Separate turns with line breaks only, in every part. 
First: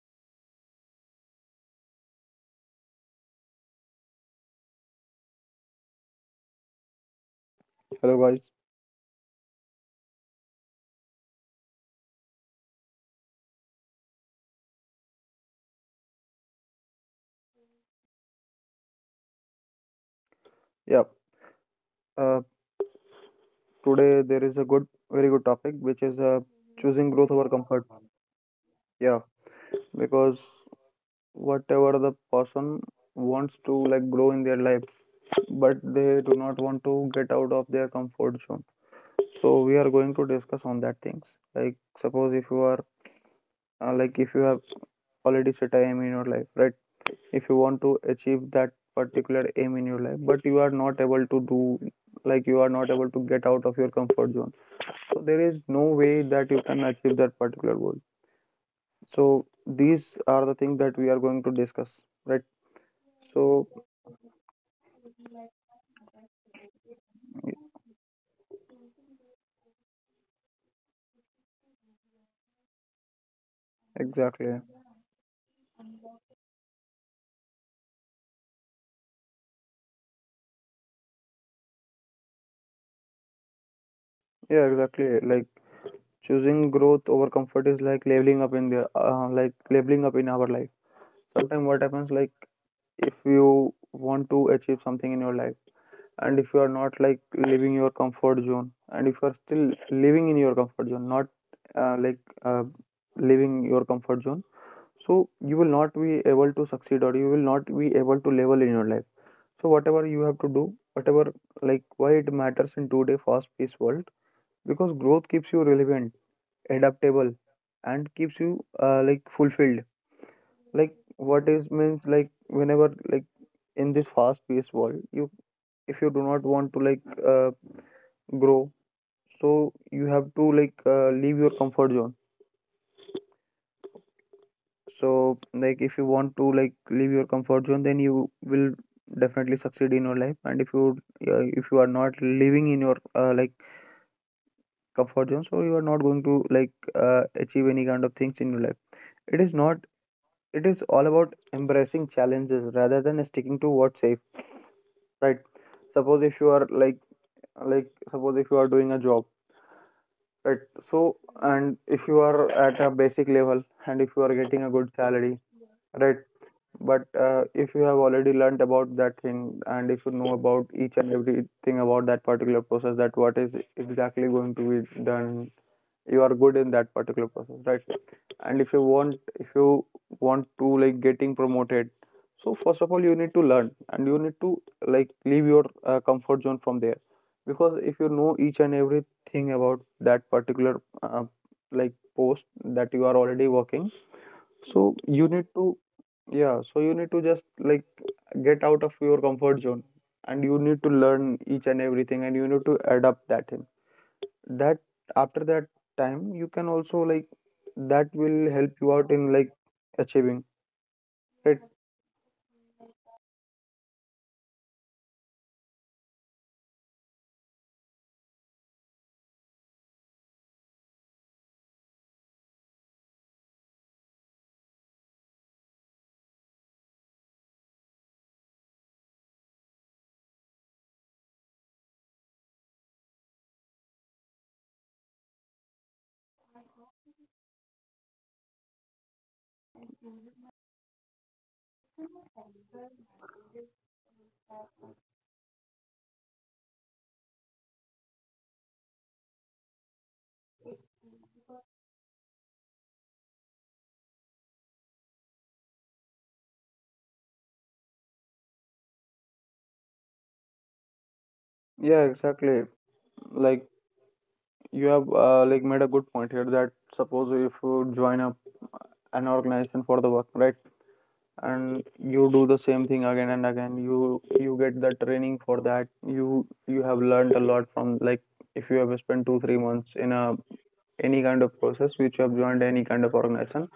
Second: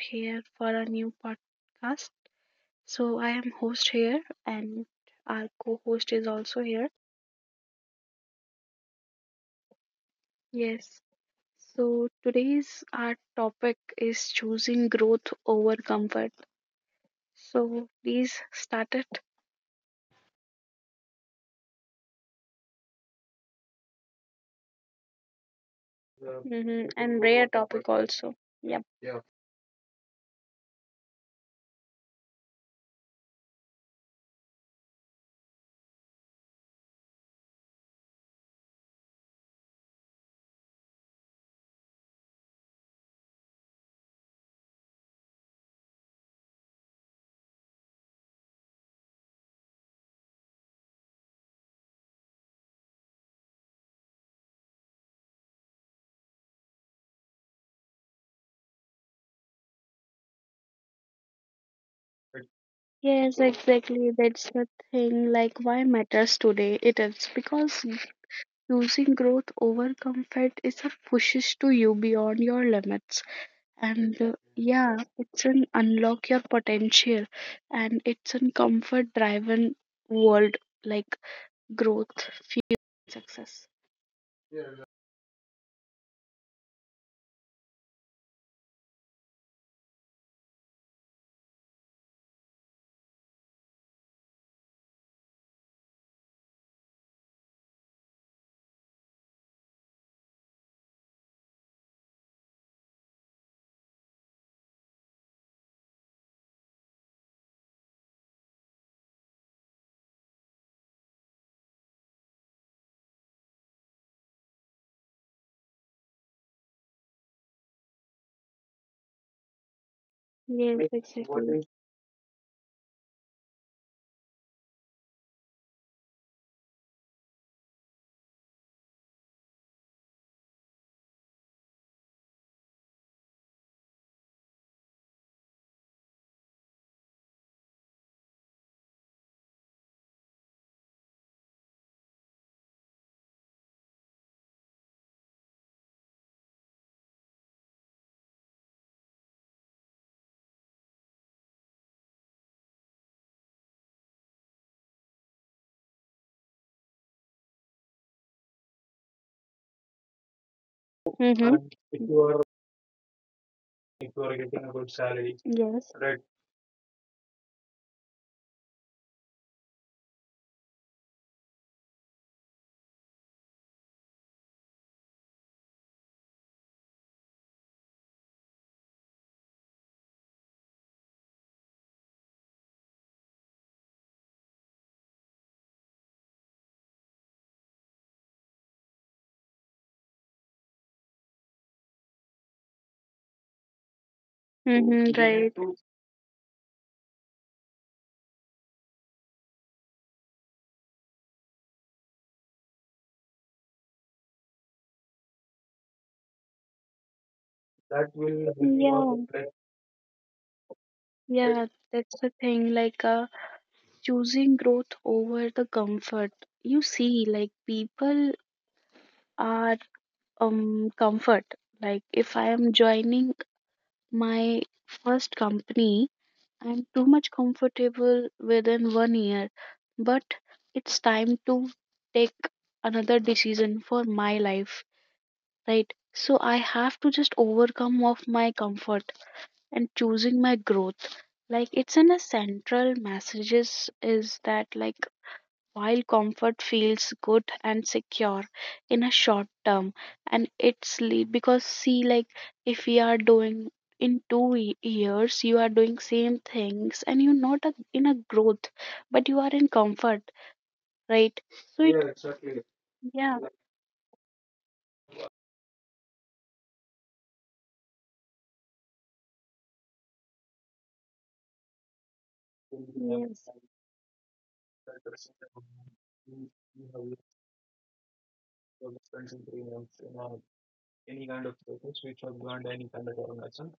here for a new podcast. So, I am host here and our co host is also here.
Hello guys.
Yes. So, today's our topic is choosing growth over comfort. So, please start it.
Yeah. Uh, Today there is a good, very good topic, which is
Mm-hmm.
choosing
And
growth over
rare
comfort.
topic also. Yep.
Yeah, because whatever the person wants to like grow in their life, but they do not want to get out of their comfort zone. So we are going to discuss on that things. Like suppose if you are like if you have already set a aim in your life, right? If you want to achieve that particular aim in your life but you are not able to do like you are not able to get out of your comfort zone. So there is no way that you can achieve that particular goal. So these are the things that we are going to discuss, right?
Yes,
So
exactly. That's the thing. Like, why matters today? It is because choosing growth over comfort is a pushes to you beyond your limits. And
exactly,
yeah, it's an unlock your potential and it's an comfort driven world, like growth, fuel, success.
yeah,
Yes,
exactly. Like choosing growth over comfort is like leveling up in the like leveling up in our life. Sometimes what happens like if you want to achieve something in your life, and if you are not like leaving your comfort zone, and if you are still living in your comfort zone, not uh, like uh, leaving your comfort zone, so you will not be able to succeed or you will not be able to level in your life, so whatever you have to do, whatever, like why it matters in today fast paced world, because growth keeps you relevant, adaptable and keeps you like fulfilled,
like, what
like what
exactly.
is means like whenever like in this fast paced world you if you do not want to like uh, grow, so you have to like leave your comfort zone. So, like, if you want to like leave your comfort zone, then you will definitely succeed in your life. And if you are not living in your like comfort zone, so you are not going to like achieve any kind of things in your life. It is not. It is all about embracing challenges rather than sticking to what's safe, right? Suppose if you are like suppose if you are doing a job, right? So
Hmm um,
and if
if
you
you are,
are at a basic level and if
if
you
you
are
are
getting
getting
a
a
good
good salary,
salary,
yes,
right?
right?
But if you have already learnt about that thing, and if you know about each and everything about that particular process, that what is exactly going to be done, you are good in that particular process, right? And if you want to like getting promoted, so first of all you need to learn, and you need to like leave your comfort zone from there, because if you know each and everything about that particular like post that you are already working,
So,
so
mm-hmm.
you need
Right. To
to yeah, so you need to just like get out of your comfort zone, and you need to learn each and everything, and you need to adapt that in that. After that time you can also like that
that will
will
help
help you
you
out
out,
in
yeah, right?
like achieving it.
Yeah, that's the thing. Like, choosing growth over the comfort, you see like people are comfort. Like if I am joining my first company, I'm too much comfortable within 1 year, but it's time to take another decision for my life, right? So I have to just overcome of my comfort and choosing my growth. Like it's in a central messages is that, like, while comfort feels good and secure in a short term, and because see, like if we are doing in years, you are doing same things and you're not a, in a growth, but you are in comfort, right? So
Yeah,
it,
exactly.
yeah,
Like you have like made a good point here that suppose if you join up an organization for the work, right? And you do the same thing again and
yes,
again, you get the training for that, you have learned a lot from like if you have spent 2 3 months in a any kind of process which you have joined any kind of organization,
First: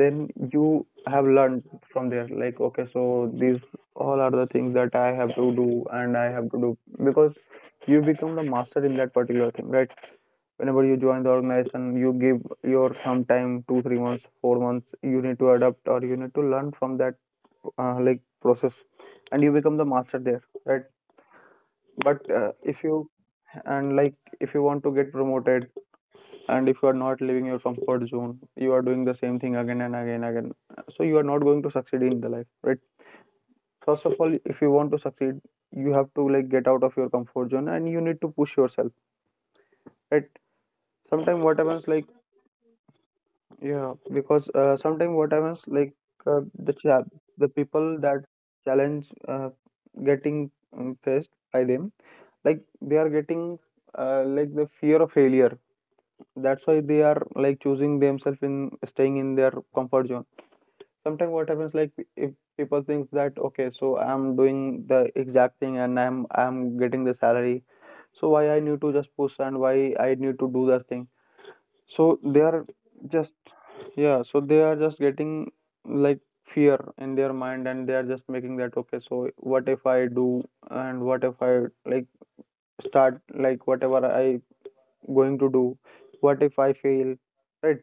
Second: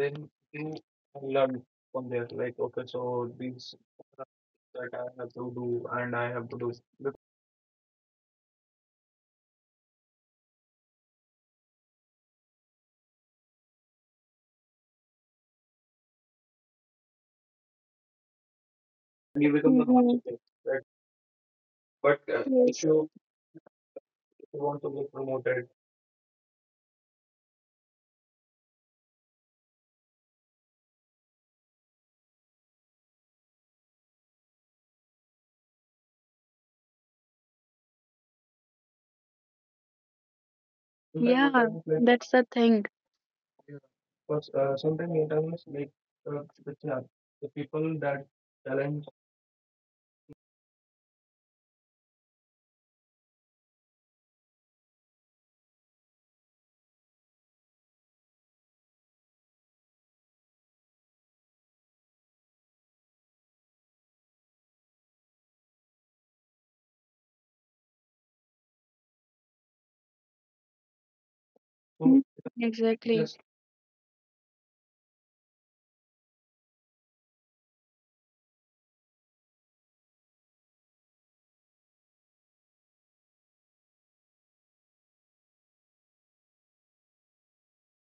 then you have learned from there like okay, so these all are the things that I have to do and I have to do, because you become the master in that particular thing, right? Whenever you join the organization you give your some time, 2 3 months, 4 months, you need to adapt or you need to learn from that like process, and
and
you
you
become
become
the
the
master
master.
there,
Right?
right?
But
But
yes,
if you
show
and like if you want to get
promoted.
promoted and if you are not leaving your comfort zone, you are doing the same thing again and again again, so you are not going to succeed in the life, right? First of all if you want to succeed, you have to like get out of your comfort zone and you need to push yourself, right?
Sometimes,
Sometimes
yeah,
what
internet
happens
like
like
that's the thing.
yeah, because
Sometimes
sometimes what
internet
happens like uh, the cha- the people
people
that
that challenge.
challenge getting faced by them, like they are getting like the fear of failure, that's why they are like choosing themselves in staying in their comfort zone. Sometimes what happens like if people think that okay, so I'm doing the exact thing and I'm getting the salary, so why I need to just push and why I need to do that thing,
So,
so
mhm.
they are
Exactly,
just
just
yeah, so they are just getting like fear in their mind and they are just making that okay, so what if I do and what if I like start like whatever I going to do? What if I fail? Right.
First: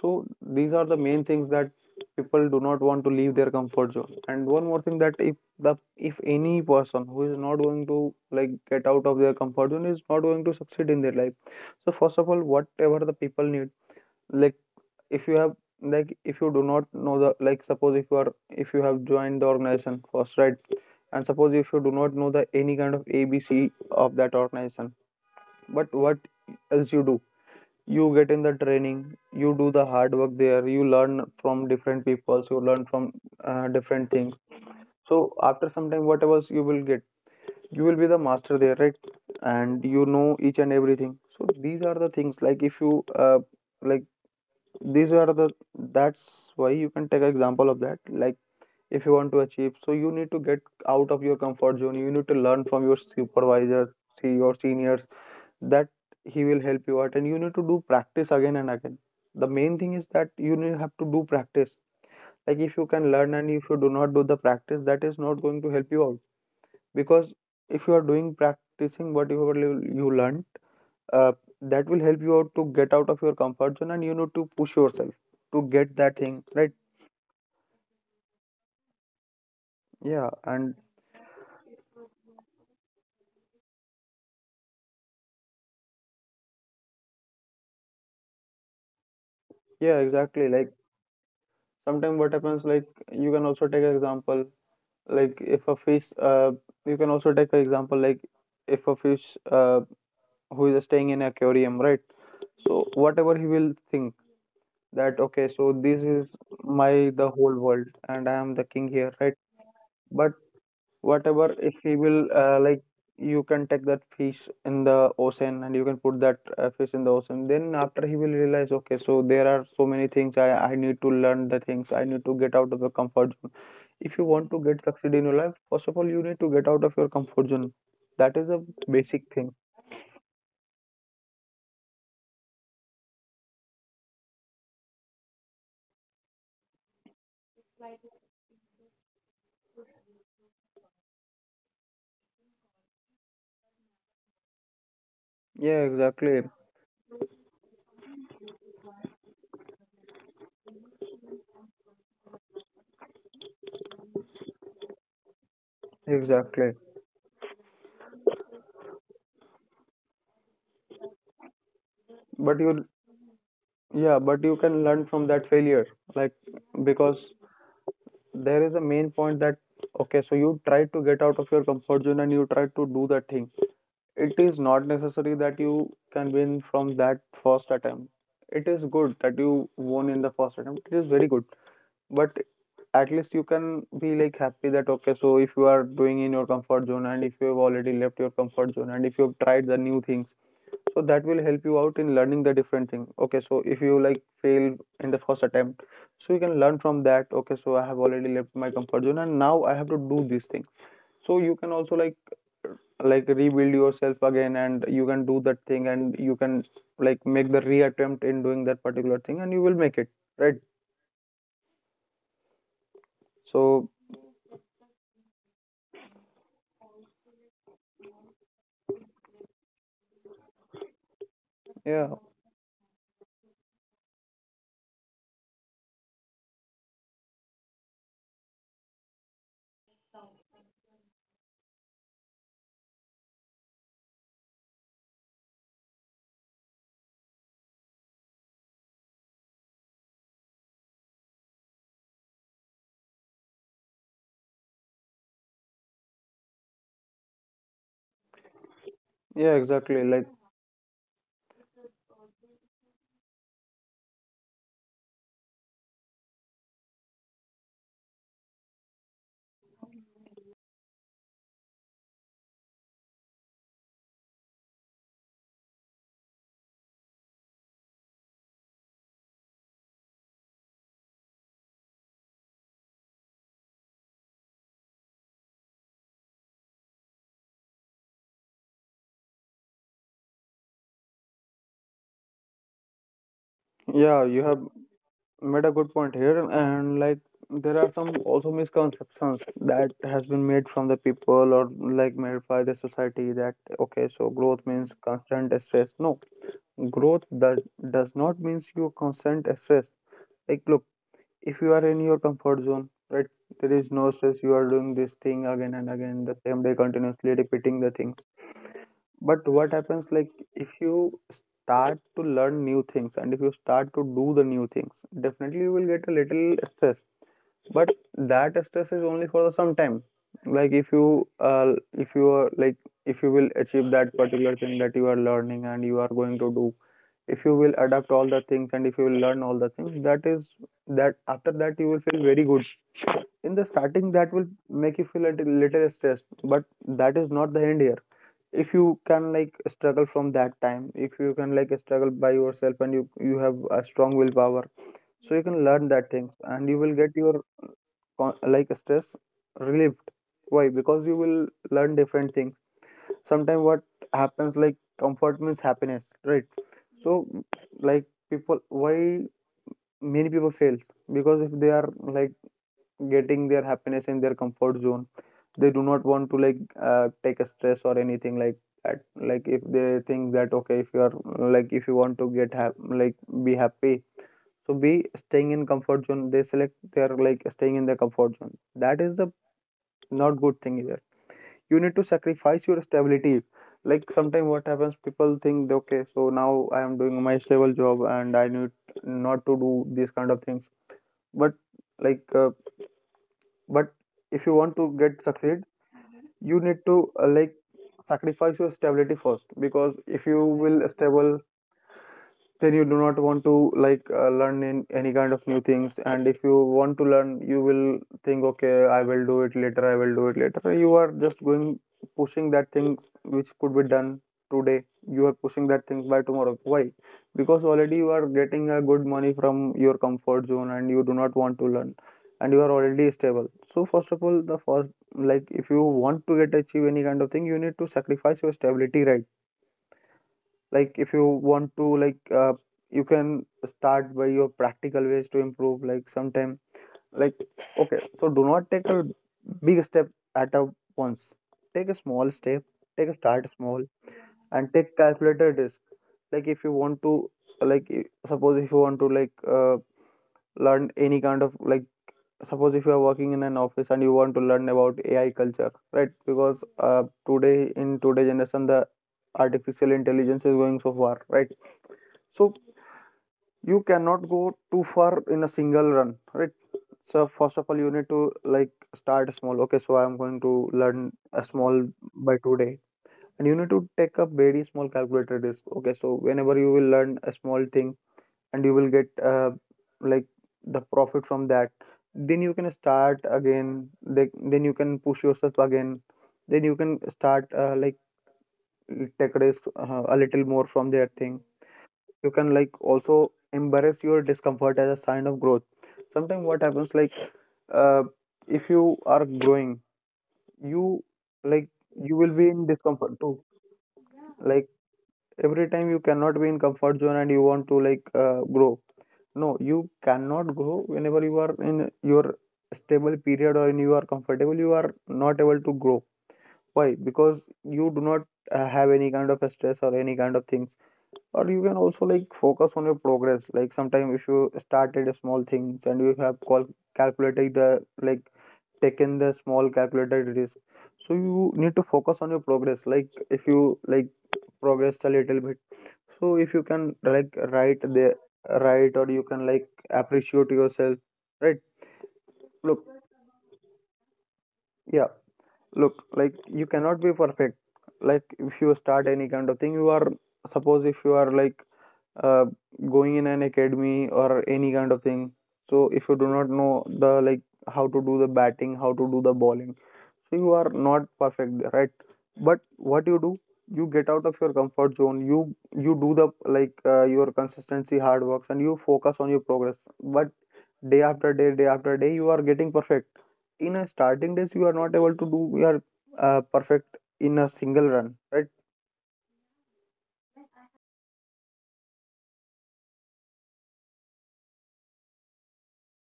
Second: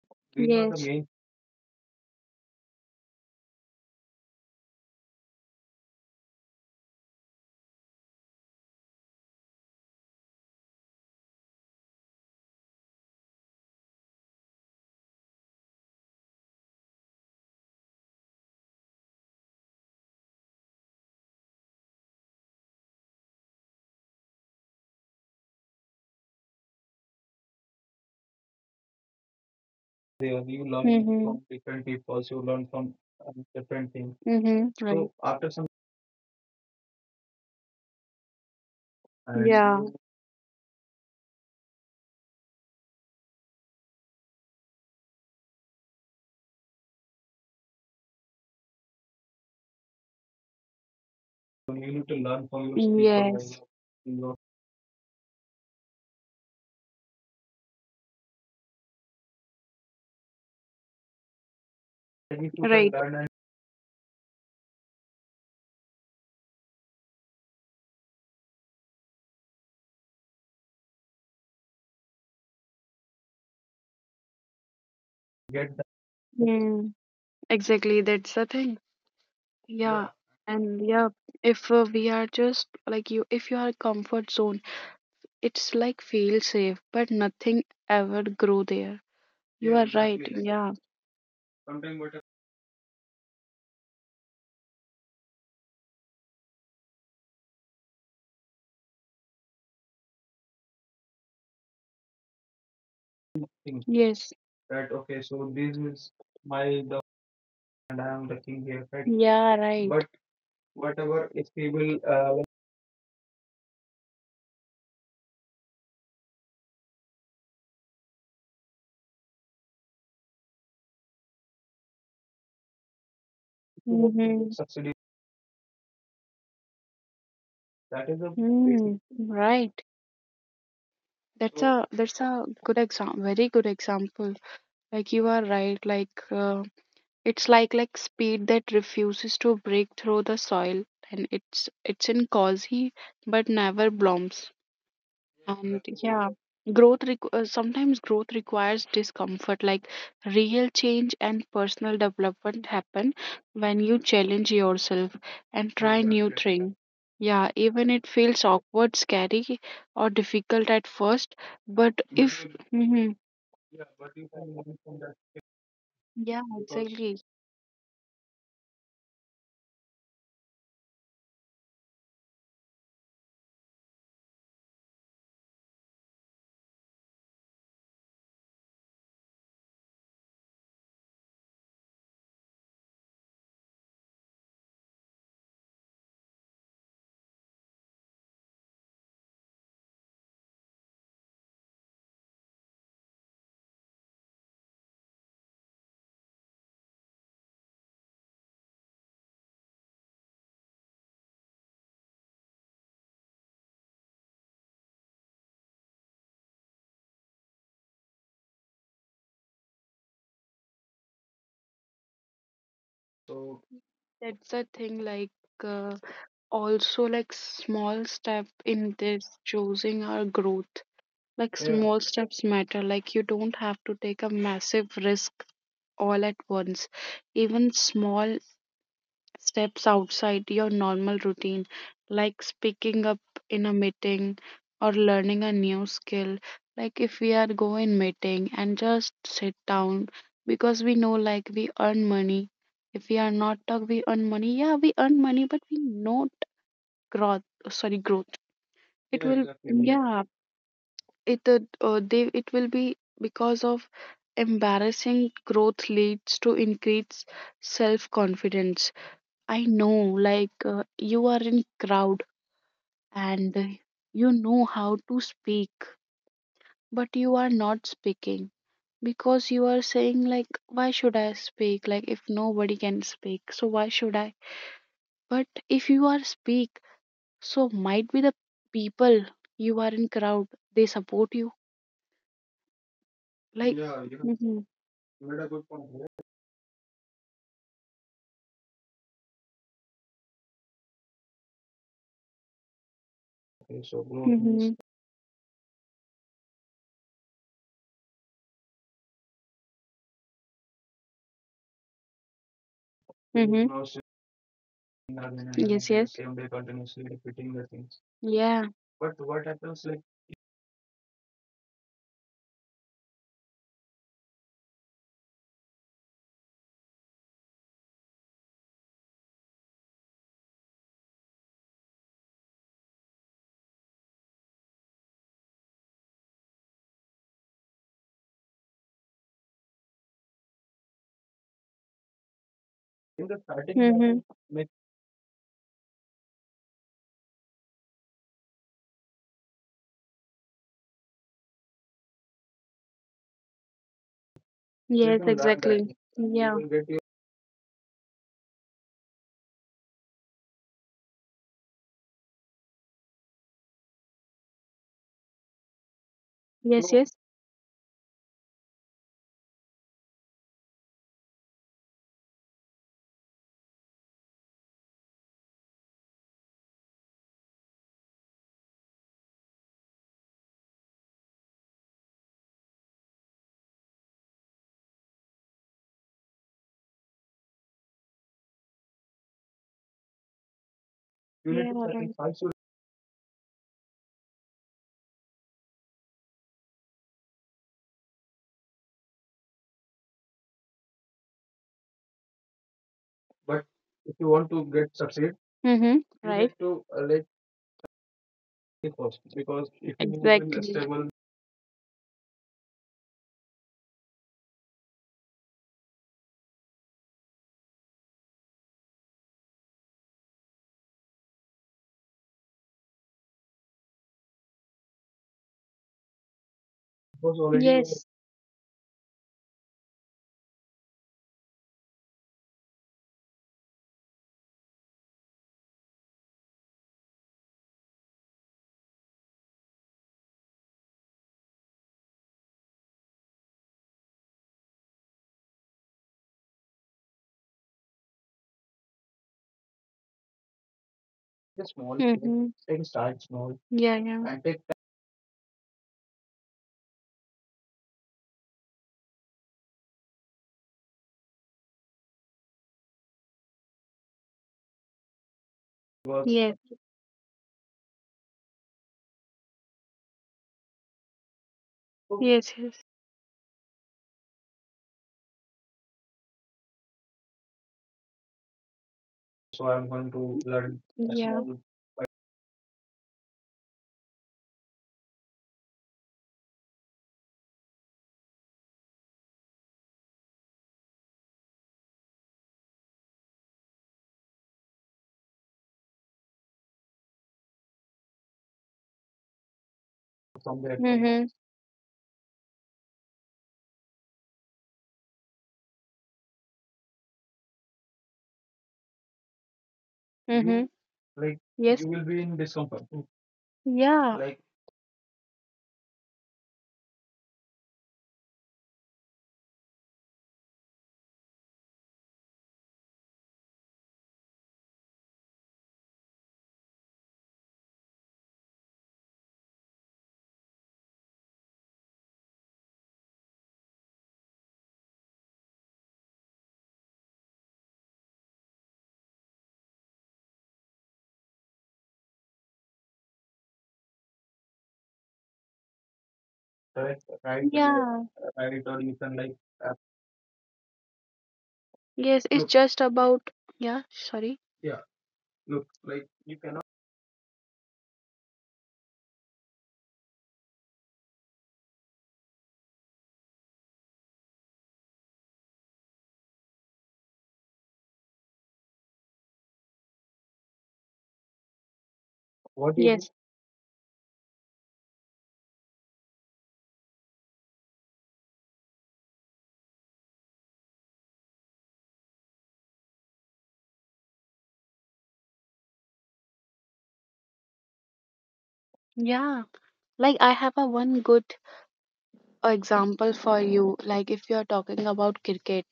So
these are
these
the,
are
yes,
the
main
main things that people do not want to leave their comfort zone. And one more thing that if the if any person who is not going to like get out of their comfort zone is not going to succeed in their life. So first of all, whatever the people need, like if you have like if you do not know the like suppose if you are if you have joined the organization first, right? And suppose if you do not know the any kind of abc of that organization, but what else you do, you get in the training, you do the hard work
things.
there,
You
you
learn,
learn
from
from
different
different
people.
people.
So
So
you
you
learn
learn
from
from
uh, different
different
things.
things,
Mm-hmm. So right. So
so
after
after
some,
some time what you will get, you will be the master there, right?
and
And
yeah,
you know each and everything. So these are the things like if you like these are the that's why you can take example of that like if you want to achieve, so you need to get out of your comfort zone, you
you
need
need
to
to
learn
learn from
from
your
your
people, yes, like yes,
supervisors, see
you
your seniors, that he will help you out, and you need to do practice again and again. The main thing is that you need have to do practice, like
need
if
to
you can
right, learn
learn
and
and if you do not do the practice, that is not going to help you out, because if you are doing practicing whatever you learned, uh, that will help you out to get out of your comfort zone, and you need to push yourself to get that thing, right?
mm, exactly, that's the thing. Yeah, yeah,
Yeah, and
and yeah, if we are just like you, if you are comfort zone, it's like feel safe, but nothing ever grow there. You,
yeah,
yeah, are right,
exactly.
exactly. Like
Like
yeah.
sometimes what happens like you can also take an example like if a fish you can also take an example like if a fish who is staying in aquarium, right? So whatever he will think
Yes.
that okay,
Okay, so
so this is my the whole world and I am the king here, right?
right? Yeah. Right.
But
But
whatever
whatever
if
if
he will
we uh,
like you can take that fish in the ocean and you can put that fish in the ocean, then after he will realize okay, so there are so many things I need to learn the things, I need to get out of the comfort zone. If you want to
hmm
get succeed in your life, first of all you need to get out of your comfort zone. That
that
is
is a
a
mm,
basic thing.
right. That's, so a, that's a good example, very good example. Like you are right. Like it's like speed that refuses to break through the soil, and it's in cause he, but never blooms.
Yeah,
And
exactly.
yeah, sometimes growth requires discomfort. Like real change and personal development happen when you challenge yourself and try new
Exactly,
thing. Yeah, even it feels awkward, scary, or difficult at first, but
but
if
you
hmm
yeah, but you can learn from that failure. Like,
yeah,
because
exactly.
there is a main point that, okay, so you try to get out of your comfort zone and you try to do that thing. It is not necessary that you can win from that first attempt. It is good that you won in the first attempt. It is very good. But at least you can be like happy that, okay, so if you are doing in your comfort zone and if you have already left your comfort zone and if you have tried the new things, so that will help you out in learning the different thing. Okay, so if you like fail in the first attempt, so you can learn from that. Okay, so I have already left my comfort zone and now I have to do this thing. So you can also like rebuild yourself again and you can do that thing and you can like make the reattempt in doing that particular thing and you will make it, right? So
That's the thing, like, uh, also like small step in this choosing our growth. Like yeah,
yeah,
small steps matter. Like you don't have to take a massive risk all at once. Even small steps outside your normal routine, like speaking up in a meeting or learning a new skill. Like if we are go in meeting and just sit down because we know like we earn money. If we are not talk, we earn money. Yeah, we earn money, but we not growth. Sorry, growth.
yeah,
It, yeah, will,
exactly. Like,
exactly, yeah, it they it will be because of embarrassing growth leads to increased self confidence. I know, like you are in crowd, and you know how to speak, but you are not speaking, because you are saying like why should I speak, like if nobody can speak so why should I. But if you are speak, so might be the people you are in crowd, they support you, like
yeah,
yeah,
you
yeah.
have
Mhm.
made a good point here. And like, there are some also misconceptions that has been made from the people or like made by the society that, okay,
Okay,
so
so
growth means
mm-hmm.
constant stress. No, growth does not means you constant stress. Like look, if you are in your comfort zone, right, there is no
Gnosis. Mm-hmm.
stress, you are doing this thing again and
Yes,
again, the
yes.
same day continuously repeating the thing.
Okay. Yeah.
But what happens, like, if you start to learn new things and if you start to do the new things, definitely you will get a little stress. But that stress is only for the some time. Like if you are like, if you will achieve that particular thing that you are learning and you are going to do, if you will adapt all the things and if you will learn all the things, that is that after that you will feel very good. In
In
the
the starting,
starting,
mm-hmm,
that will
level, like
make you feel a little little stressed, but that is not the end here. If you can like struggle from that time, if you can like struggle by yourself and you have a strong willpower,
you, yes,
so
can
you
learn that,
can learn that
exactly,
things
you,
and you
yeah, will
will
get
get
your
your like stress relieved. Why? Because you will learn different things. Sometimes what happens, like, comfort means happiness, right? So
yes, no, yes.
like, people, why many people fail, because if they are like getting their happiness in their comfort zone, they do not want to like take a stress or anything like that. Like if they think that, okay, if you are like, if you want to like be happy, so be staying in comfort zone, they select, they are like staying in their comfort zone, that is the not good thing either. You
You need,
need
yeah,
to
to right,
sacrifice
sacrifice
your
your
stability. Like sometimes what happens, people think that, okay, so now I am doing my stable job and I need not to do these kind of things. But like uh, but
but if
if you
you
want
want
to
to
get
get succeed,
succeed,
mm-hmm, you
you
right,
need
need
to
to
like
like
sacrifice your stability first,
first
because
because if
if
you
you
move in a
will
exactly stable
stable, then you do not want to like learn in any kind of new things. And if you want to learn, you will think, okay, I will do it later, I will do it later. So you are just going, pushing that things which could be done today, you are pushing that things by tomorrow. Why? Because
because already
already
you,
you
yes,
are
are
getting a good money from your comfort zone and you do not want to learn, and you are already stable. So first of all, the first, like, if you want to get achieve any kind of thing, you need to sacrifice your stability, right? Like if you want to like, you can start by your practical ways to improve. Like sometime, like, okay, so do not take a big step at a once, take a
yes, a small
small
kid,
step,
mm-hmm,
take a
take
start
start
small,
small, yeah, yeah,
and
and take
take
time
calculated risk. Like if you want to like, suppose if you want to like uh, learn any kind of like, suppose if you are working in an office and you want to learn about ai culture,
to
right?
work. Yes.
Because today, in today generation, the artificial intelligence is going so far, right?
So, yes,
So
yes,
you cannot go too far in a single run, right? So first of all, you need to like start
so
small.
I'm
Okay, so
going
I'm
to
going to
learn a
learn
yeah
a
small
small by today. And you need to take a very small calculated risk. Okay, so whenever you will learn a small thing and you will get like the profit from that, then you can start again, like, then you can push yourself again, then you can start like take risk a little more
from there.
from that
Mm-hmm.
thing. You can like also embrace your discomfort as a sign of growth. Sometimes what happens, like, uh, if you are growing,
Mm-hmm.
you
You like
like,
yes, you
you
will
will
be
be in discomfort too.
yeah, like
Like every time you cannot be in comfort zone and you want to like grow. No, you cannot grow whenever you are in your stable period or in you are comfortable, you are not able to grow. Why? Because you do not have any kind of stress or any kind of things. Or you can also like focus on your progress. Like sometime, if you started a small things and you have calculated the, like, taken the small calculated risk, so you need to focus on your progress. Like if you like progressed a little bit, so if you can
correct
like
right,
write
yes,
the,
yeah, right
write or
or
you
you
can
can like
like
uh,
appreciate yourself, right?
yes, it's look
Look,
just about yeah, sorry.
yeah, look, like you
You know
cannot be perfect. Like if you start any kind of thing, you are, suppose if you are like uh, going in an academy or any kind of thing. So if you do not know the, like, how to do the batting, how to do the bowling, so you are not perfect, there, right? But what
what is
you
it.
do,
Yes.
you get out of your comfort zone. You do the like your consistency, hard works, and you focus on your progress. But day after day, you are getting perfect. In a starting days, you are not able to do your perfect in a single run, right?
Yeah. Like I have a one good example for you. Like if you are talking about cricket,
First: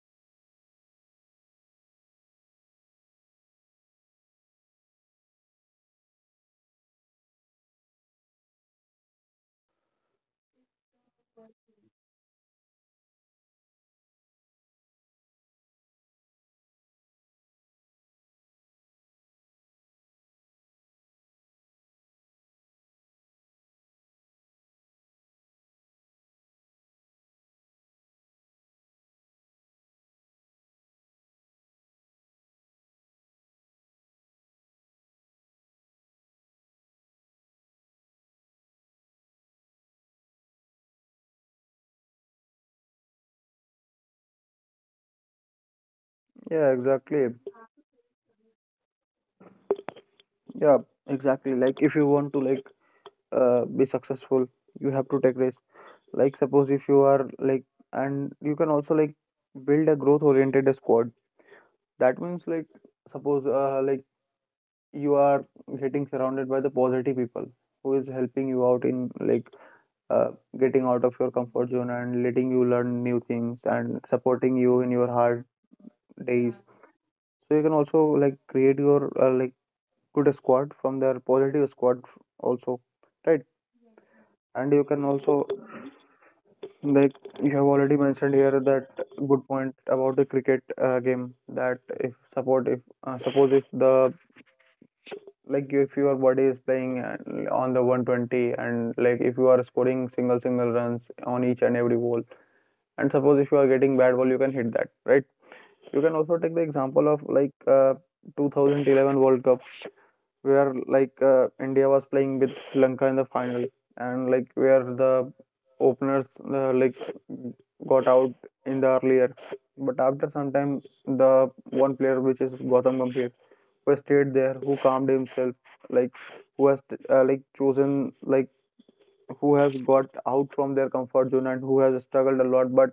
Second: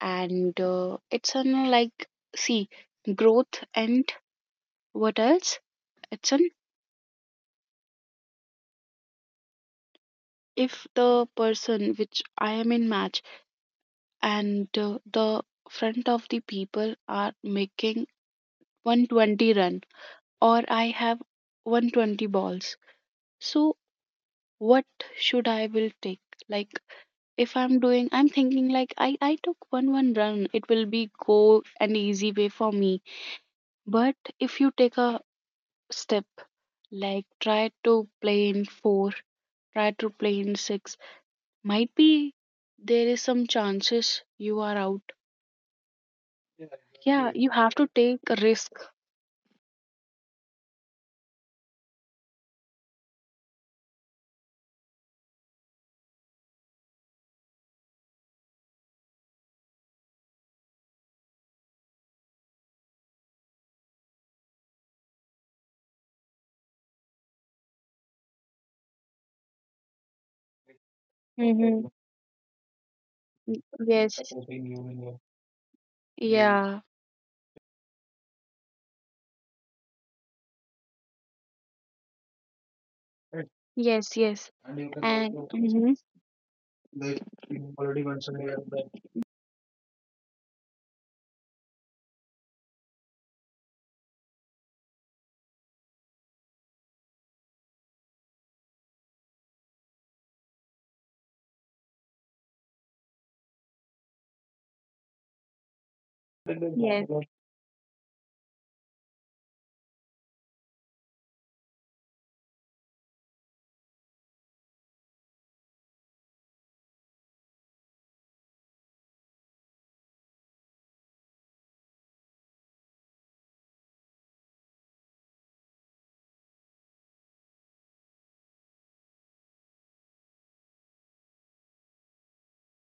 and it's on like, see, growth and what else? It's an, if the person which I am in match and the front of the people are making 120 run, or I have 120 balls, so what should I will take. Like if I'm doing, I'm thinking like I took one run, it will be go an easy way for me. But if you take a step, like try to play in four, try to play in six, might be there is some chances you are out.
Yeah, exactly.
Yeah, you have to take a risk.
Yeah, exactly. Like if you want to like be successful, you have to take risks. Like suppose if you are like, and you can also like build a growth oriented squad. That means like, suppose like, you are getting surrounded by the positive people who is helping you out in like uh, getting out of your comfort
Mm-hmm.
zone and letting you learn new things and
Yes.
supporting you in your hard days.
Yeah.
So you can also like create your like good squad from their positive squad also, right?
Yes. Yes.
And you can also,
And
like,
mhm.
you have already mentioned here that good point about the cricket game, that if support, if suppose if the, like, if your body is playing and on the 120, and like if you are scoring single single runs on each and every ball, and suppose if you are getting bad ball, you can hit that, right? You can also take the example
Yes.
of
On
like 2011 world cup, where like India was playing with Sri Lanka in the final, and like where the openers like got out in the earlier, but after some time the one player which is Gautam Gambhir, who stayed there, who calmed himself, like, who has like chosen, like, who has got out from their comfort zone and who has struggled a lot, but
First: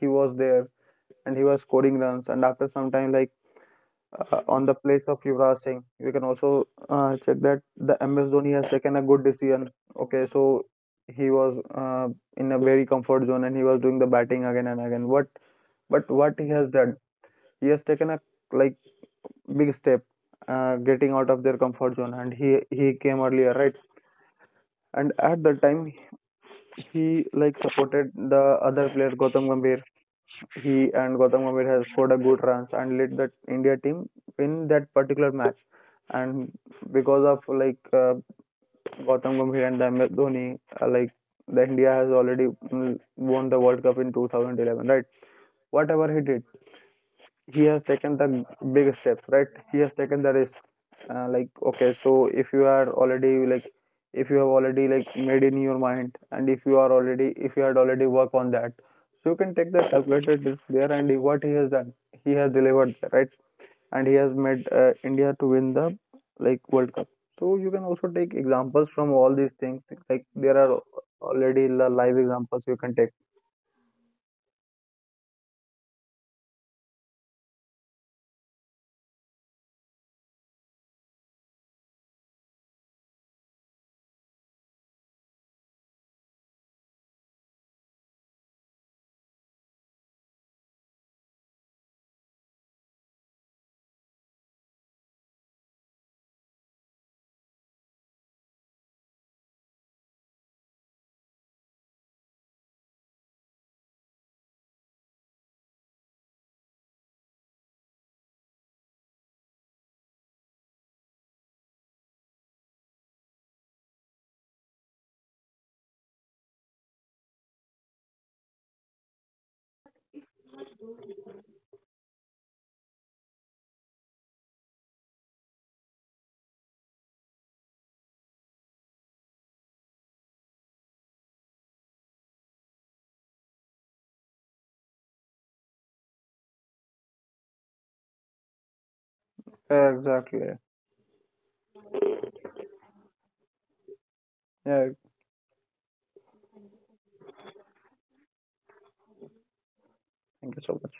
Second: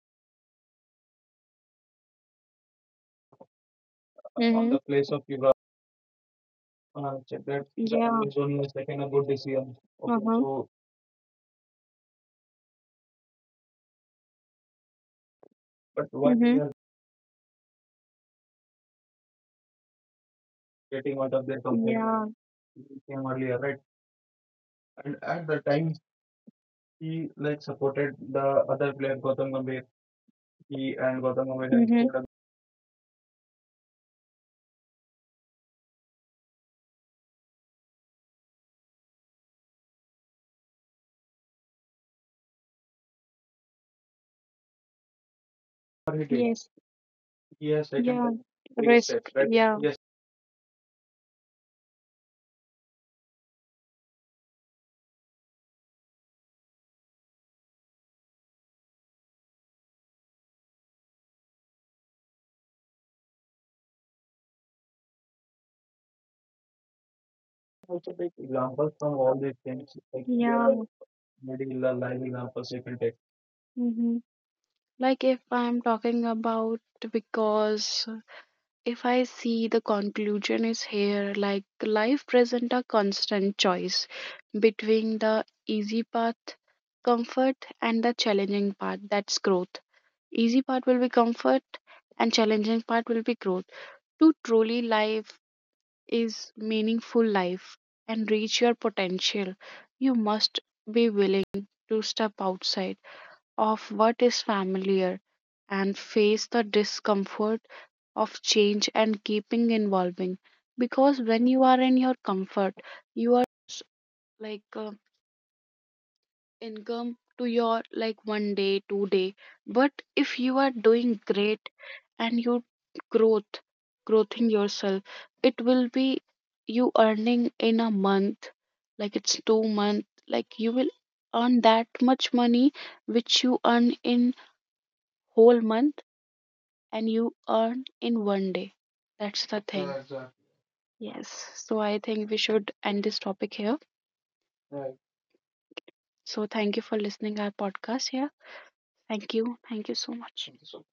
he was there and he was scoring runs. And after some time, like, on
mm-hmm,
the
the
place
place
of
of yoga.
Yuvraj Singh, we can also check
Check
that
that that,
the
yeah,
MS Dhoni
Amazon
has
has
taken
taken
a
a
good
good
decision.
decision. Okay,
Okay,
uh-huh,
so
so
he was in a very comfort zone and he was doing the batting again and again. What,
but
but
what
what
mm-hmm we
he
mm-hmm
has done? He has taken a, like, big step,
are
getting
getting
out
out
of
of
their
their
comfort
complaint,
zone,
yeah,
and he came
came
earlier,
earlier,
right?
right?
And
And
at
at the
that time,
time, he
he
like
like
supported
supported
the
the
other
other
player
player
Gautam
Gautam
Gambhir.
Gambhir. He
He and
and
Gautam
Gautam
Gambhir
Gambhir
has,
has scored a
mm-hmm,
good runs and led that India team in that particular match. And because of like Gautam Gambhir and MS Dhoni, like, the India has already won the World Cup in 2011, right? Whatever
scored
he
a hit.
did,
Yes.
he
He
has
has taken,
taken
yeah,
the
the big
big
risk
steps,
steps,
right?
right? Yeah.
He has
Yes.
taken the risk. Like, okay, so if you are already like, if you have already like made in your mind, and if you are already, if you had already worked on that, so you can take the calculated risk there. And what he has done, he has delivered, right? And he has made India to win the, like, World Cup. So you can also
Also
take
take
examples
examples
from
from
all
all
these
these
things.
things.
Like
Like there,
there
yeah, are
are already
many live
live examples
examples
you
you
can
can
take.
take. Mm-hmm. Like if I'm talking about because if I see the conclusion is here, like life present a constant choice between the easy path, comfort, and the challenging path. That's growth. Easy part will be comfort, and challenging part will be growth. To truly life is meaningful life and reach your potential, you must be willing to step outside of what is familiar and face the discomfort of change and keeping evolving. Because when you are in your comfort, s- like income to your like 1 day, 2 day, but if you are doing great and you growth, growthing yourself, it will be you earning in a month, like it's 2 month, like you will earn that much money which you earn in whole month and you earn in 1 day. That's the thing.
Exactly.
Yes. So I think we should end this topic here.
Yeah.
So thank you for listening our podcast here. Thank you. Thank you so
Thank
much.
you so much.